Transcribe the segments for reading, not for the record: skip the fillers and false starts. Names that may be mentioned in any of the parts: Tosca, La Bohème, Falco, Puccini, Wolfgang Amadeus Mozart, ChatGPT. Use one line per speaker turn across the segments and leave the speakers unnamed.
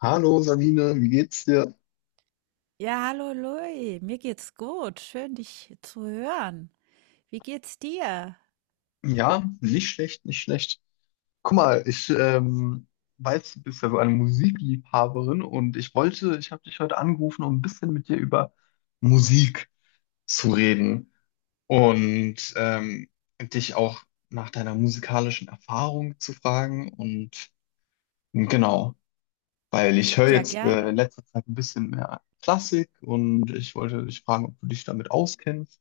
Hallo Sabine, wie geht's dir?
Ja, hallo Louis, mir geht's gut. Schön, dich zu hören. Wie geht's dir?
Ja, nicht schlecht, nicht schlecht. Guck mal, ich weiß, du bist ja so eine Musikliebhaberin und ich wollte, ich habe dich heute angerufen, um ein bisschen mit dir über Musik zu reden und dich auch nach deiner musikalischen Erfahrung zu fragen und genau, weil ich höre
Ja,
jetzt in
gerne.
letzter Zeit ein bisschen mehr Klassik und ich wollte dich fragen, ob du dich damit auskennst.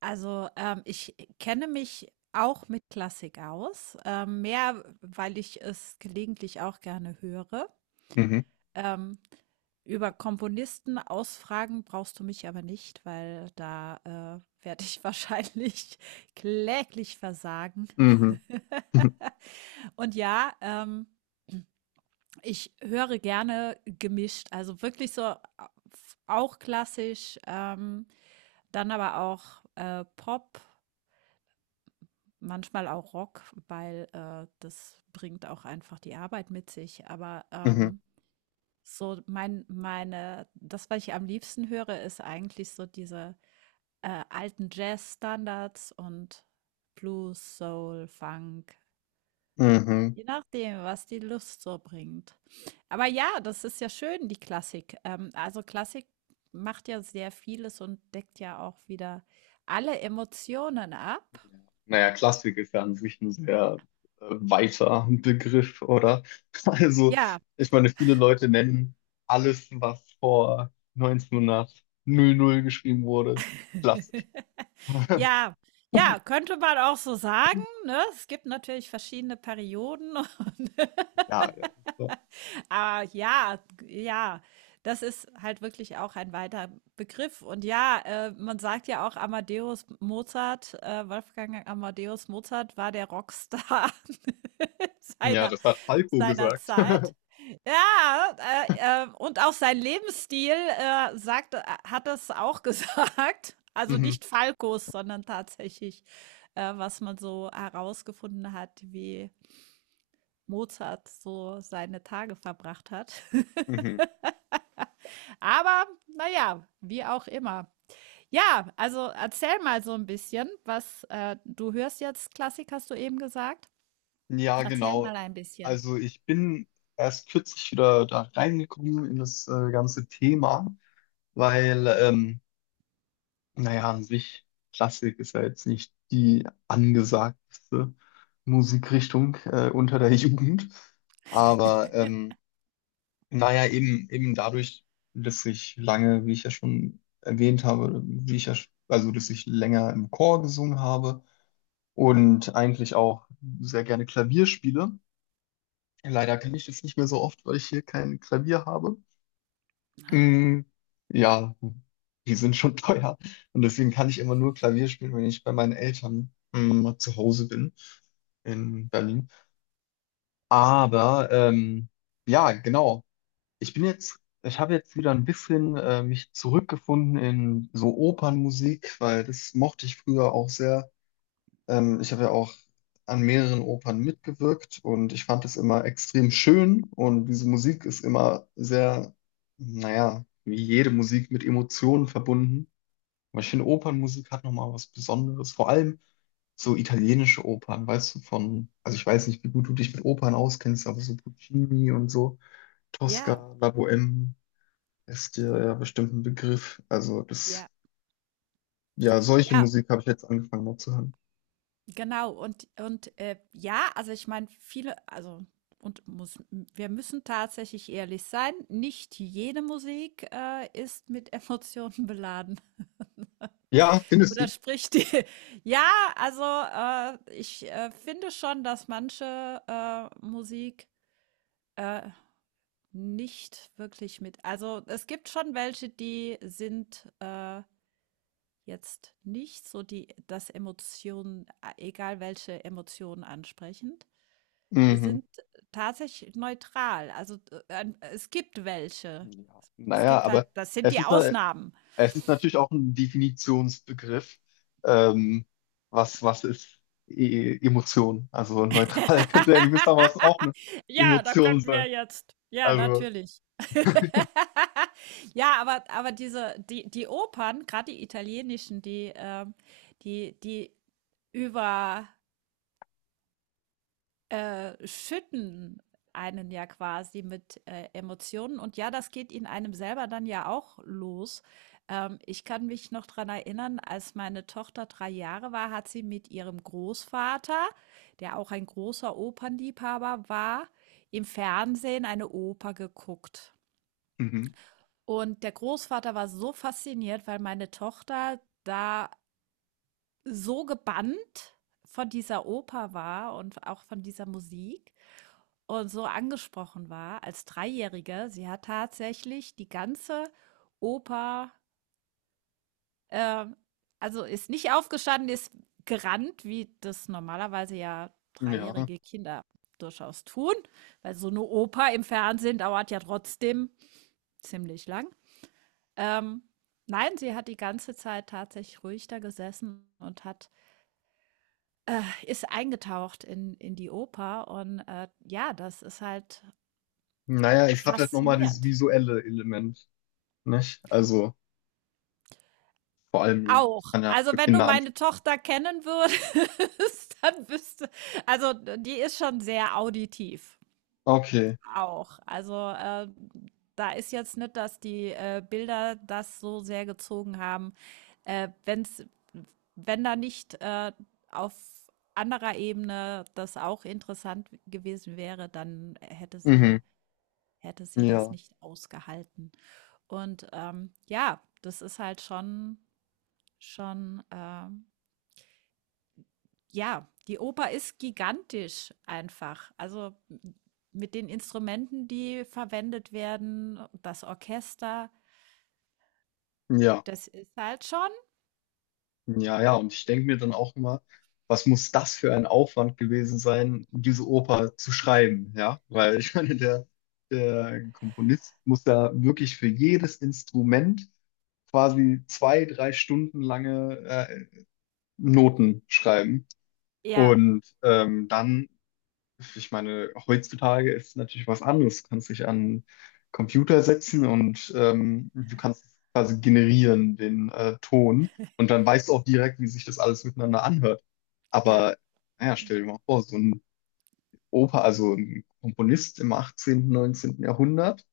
Also, ich kenne mich auch mit Klassik aus, mehr, weil ich es gelegentlich auch gerne höre.
Mhm.
Ähm, Über Komponisten ausfragen brauchst du mich aber nicht, weil da werde ich wahrscheinlich kläglich versagen.
Mhm.
Und ja, ich höre gerne gemischt, also wirklich so auch klassisch, dann aber auch, Pop, manchmal auch Rock, weil, das bringt auch einfach die Arbeit mit sich. Aber,
Mhm.
meine das, was ich am liebsten höre, ist eigentlich so diese, alten standards und Blues, Soul, Funk,
Mhm.
je nachdem, was die Lust so bringt. Aber ja, das ist ja schön, die Klassik. Also Klassik macht ja sehr vieles und deckt ja auch wieder alle Emotionen
Ja.
ab.
Naja, Klassik ist ja an sich ein sehr weiter Begriff, oder? Also,
Ja,
ich meine, viele Leute nennen alles, was vor 1900 geschrieben wurde, klassisch.
ja, ja, könnte man auch so sagen, ne? Es gibt natürlich verschiedene Perioden und
Ja, ja. So.
Ja, das ist halt wirklich auch ein weiter Begriff. Und ja, man sagt ja auch Amadeus Mozart Wolfgang Amadeus Mozart war der Rockstar
Ja,
seiner
das hat Falco
seiner
gesagt.
Zeit. Ja, und auch sein Lebensstil, sagt hat das auch gesagt. Also
Mhm.
nicht Falcos, sondern tatsächlich, was man so herausgefunden hat, wie Mozart so seine Tage verbracht hat.
Mhm.
Aber naja, wie auch immer. Ja, also erzähl mal so ein bisschen, was du hörst jetzt Klassik, hast du eben gesagt?
Ja,
Erzähl
genau.
mal ein bisschen.
Also ich bin erst kürzlich wieder da reingekommen in das ganze Thema, weil naja, an sich, Klassik ist ja jetzt nicht die angesagteste Musikrichtung unter der Jugend. Aber naja, eben, eben dadurch, dass ich lange, wie ich ja schon erwähnt habe, wie ich ja, also dass ich länger im Chor gesungen habe und eigentlich auch sehr gerne Klavier spiele. Leider kann ich das nicht mehr so oft, weil ich hier kein Klavier habe. Mm, ja, die sind schon teuer. Und deswegen kann ich immer nur Klavier spielen, wenn ich bei meinen Eltern mal zu Hause bin in Berlin. Aber ja, genau. Ich bin jetzt, ich habe jetzt wieder ein bisschen mich zurückgefunden in so Opernmusik, weil das mochte ich früher auch sehr. Ich habe ja auch an mehreren Opern mitgewirkt und ich fand es immer extrem schön und diese Musik ist immer sehr, naja, wie jede Musik mit Emotionen verbunden. Aber ich finde, Opernmusik hat nochmal was Besonderes, vor allem so italienische Opern, weißt du, von, also ich weiß nicht, wie gut du dich mit Opern auskennst, aber so Puccini und so,
Ja,
Tosca, La Bohème ist dir ja bestimmt ein Begriff. Also
ja,
das, ja, solche
ja,
Musik habe ich jetzt angefangen mal zu hören.
genau. Und ja, also ich meine, viele also und muss wir müssen tatsächlich ehrlich sein, nicht jede Musik, ist mit Emotionen beladen
Ja, findest du?
oder spricht die ja, also, ich finde schon, dass manche, Musik, äh nicht wirklich mit. Also es gibt schon welche, die sind jetzt nicht so die, das Emotionen, egal welche Emotionen ansprechend. Die
Mhm.
sind tatsächlich neutral. Also es gibt welche.
Ja,
Es
naja,
gibt halt,
aber
das sind
es
die
ist, na-
Ausnahmen.
es ist natürlich auch ein Definitionsbegriff. Ähm, was ist Emotion? Also neutral könnte ja gewissermaßen auch eine
Ja, da
Emotion
könnten wir
sein.
jetzt, ja,
Also,
natürlich. Ja, aber diese die Opern, gerade die italienischen, die, die die über schütten einen ja quasi mit Emotionen. Und ja, das geht in einem selber dann ja auch los. Ich kann mich noch daran erinnern, als meine Tochter 3 Jahre war, hat sie mit ihrem Großvater, der auch ein großer Opernliebhaber war, im Fernsehen eine Oper geguckt.
mhm,
Und der Großvater war so fasziniert, weil meine Tochter da so gebannt von dieser Oper war und auch von dieser Musik, und so angesprochen war als Dreijährige. Sie hat tatsächlich die ganze Oper, ähm, also ist nicht aufgestanden, ist gerannt, wie das normalerweise ja
ja.
dreijährige Kinder durchaus tun, weil so eine Oper im Fernsehen dauert ja trotzdem ziemlich lang. Ähm, nein, sie hat die ganze Zeit tatsächlich ruhig da gesessen und hat, ist eingetaucht in die Oper und ja, das ist halt
Naja, es hat halt nochmal dieses
faszinierend.
visuelle Element, nicht? Also, vor allem,
Auch.
das kann ja
Also,
für
wenn du
Kinder
meine
ansprechen.
Tochter kennen würdest, dann wüsste, also, die ist schon sehr auditiv
Okay,
auch. Also, da ist jetzt nicht, dass die, Bilder das so sehr gezogen haben, wenn's wenn da nicht, auf anderer Ebene das auch interessant gewesen wäre, dann hätte
mhm,
sie hätte sie das
ja,
nicht ausgehalten. Und, ja, das ist halt schon. Ja, die Oper ist gigantisch einfach. Also mit den Instrumenten, die verwendet werden, das Orchester,
ja.
das ist halt schon.
Ja, ja, und ich denke mir dann auch immer, was muss das für ein Aufwand gewesen sein, diese Oper zu schreiben, ja? Weil ich meine, der Komponist muss da wirklich für jedes Instrument quasi zwei, drei Stunden lange Noten schreiben.
Ja,
Und dann ich meine, heutzutage ist natürlich was anderes. Du kannst dich an Computer setzen und du kannst quasi generieren den Ton und dann weißt du auch direkt, wie sich das alles miteinander anhört.
ja,
Aber naja, stell dir mal vor, so ein Oper, also ein Komponist im 18., 19. Jahrhundert,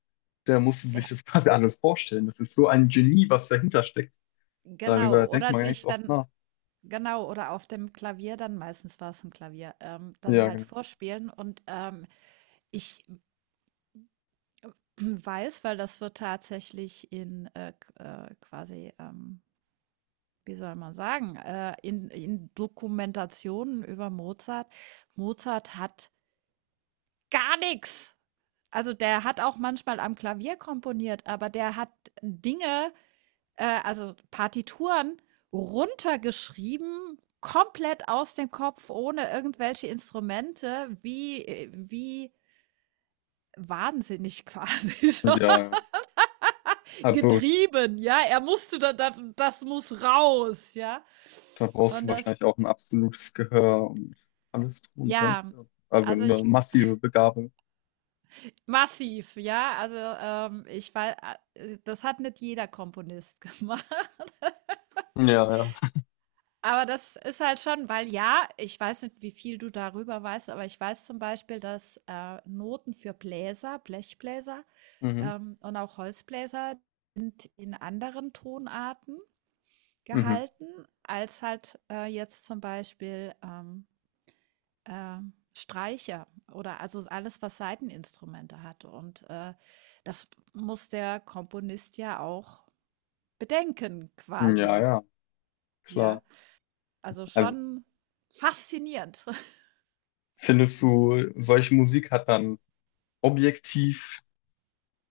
der musste sich
ja,
das quasi alles vorstellen. Das ist so ein Genie, was dahinter steckt.
genau.
Darüber denkt
Oder
man gar nicht
sich
so oft
dann,
nach.
genau, oder auf dem Klavier dann, meistens war es ein Klavier, dann
Ja,
halt
genau.
vorspielen. Und ich weiß, weil das wird tatsächlich in quasi, wie soll man sagen, in Dokumentationen über Mozart. Mozart hat gar nix. Also, der hat auch manchmal am Klavier komponiert, aber der hat Dinge, also Partituren runtergeschrieben, komplett aus dem Kopf, ohne irgendwelche Instrumente, wie wie wahnsinnig quasi schon
Ja, also
getrieben, ja? Er musste da, das muss raus, ja?
da brauchst
Und
du
das,
wahrscheinlich auch ein absolutes Gehör und alles drum und dran.
ja,
Ja. Also
also
eine
ich,
massive Begabung.
massiv, ja? Also, ich wei das hat nicht jeder Komponist gemacht.
Ja, ja.
Aber das ist halt schon, weil ja, ich weiß nicht, wie viel du darüber weißt, aber ich weiß zum Beispiel, dass Noten für Bläser, Blechbläser
Mhm.
und auch Holzbläser in anderen Tonarten
Mhm.
gehalten, als halt jetzt zum Beispiel äh, Streicher oder also alles, was Saiteninstrumente hat. Und das muss der Komponist ja auch bedenken,
Ja,
quasi.
ja, klar.
Ja, also
Also
schon faszinierend.
findest du, solche Musik hat dann objektiv,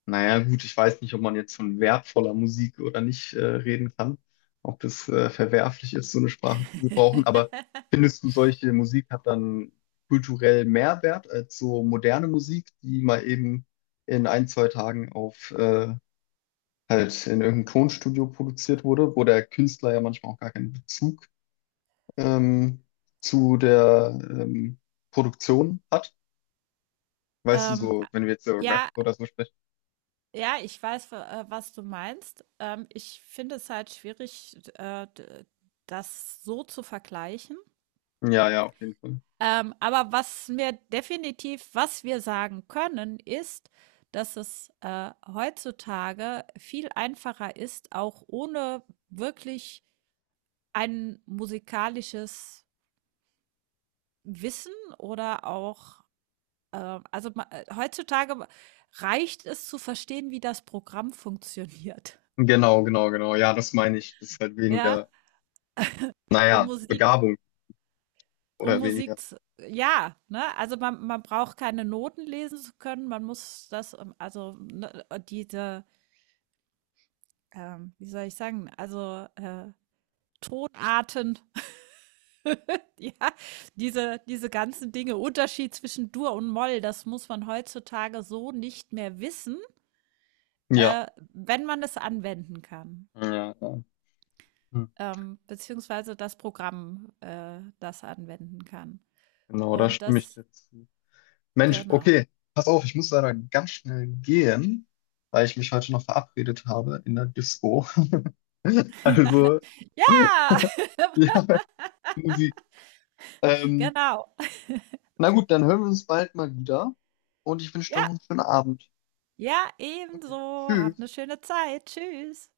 naja gut, ich weiß nicht, ob man jetzt von wertvoller Musik oder nicht reden kann, ob das verwerflich ist, so eine Sprache zu gebrauchen, aber findest du, solche Musik hat dann kulturell mehr Wert als so moderne Musik, die mal eben in ein, zwei Tagen auf halt in irgendeinem Tonstudio produziert wurde, wo der Künstler ja manchmal auch gar keinen Bezug ähm, zu der Produktion hat. Weißt du, so,
A
wenn wir jetzt über Rap
ja,
oder so sprechen.
ja, ich weiß, w was du meinst. Ich finde es halt schwierig, d das so zu vergleichen.
Ja, ja, auf jeden Fall.
Aber was mir definitiv, was wir sagen können, ist, dass es, heutzutage viel einfacher ist, auch ohne wirklich ein musikalisches Wissen oder auch also, ma heutzutage reicht es zu verstehen, wie das Programm funktioniert,
Genau, genau, genau. Ja, das meine ich. Das ist halt
ja,
weniger,
um
naja,
Musik
Begabung
um
oder weniger.
Musik z ja, ne? Also, man braucht keine Noten lesen zu können, man muss das, also, ne, diese, wie soll ich sagen, also, Tonarten, ja, diese ganzen Dinge, Unterschied zwischen Dur und Moll, das muss man heutzutage so nicht mehr wissen,
Ja,
äh, wenn man es anwenden kann.
ja, ja. Hm.
Ähm, beziehungsweise das Programm, das anwenden kann.
Genau, da
Und
stimme ich
das,
dir zu. Mensch,
genau.
okay, pass auf, ich muss leider ganz schnell gehen, weil ich mich heute noch verabredet habe in der Disco. Also,
Ja.
ja. Musik. Ähm,
Genau.
na gut, dann hören wir uns bald mal wieder und ich wünsche noch
Ja.
einen schönen Abend.
Ja,
Okay.
ebenso. Habt eine
Tschüss.
schöne Zeit. Tschüss.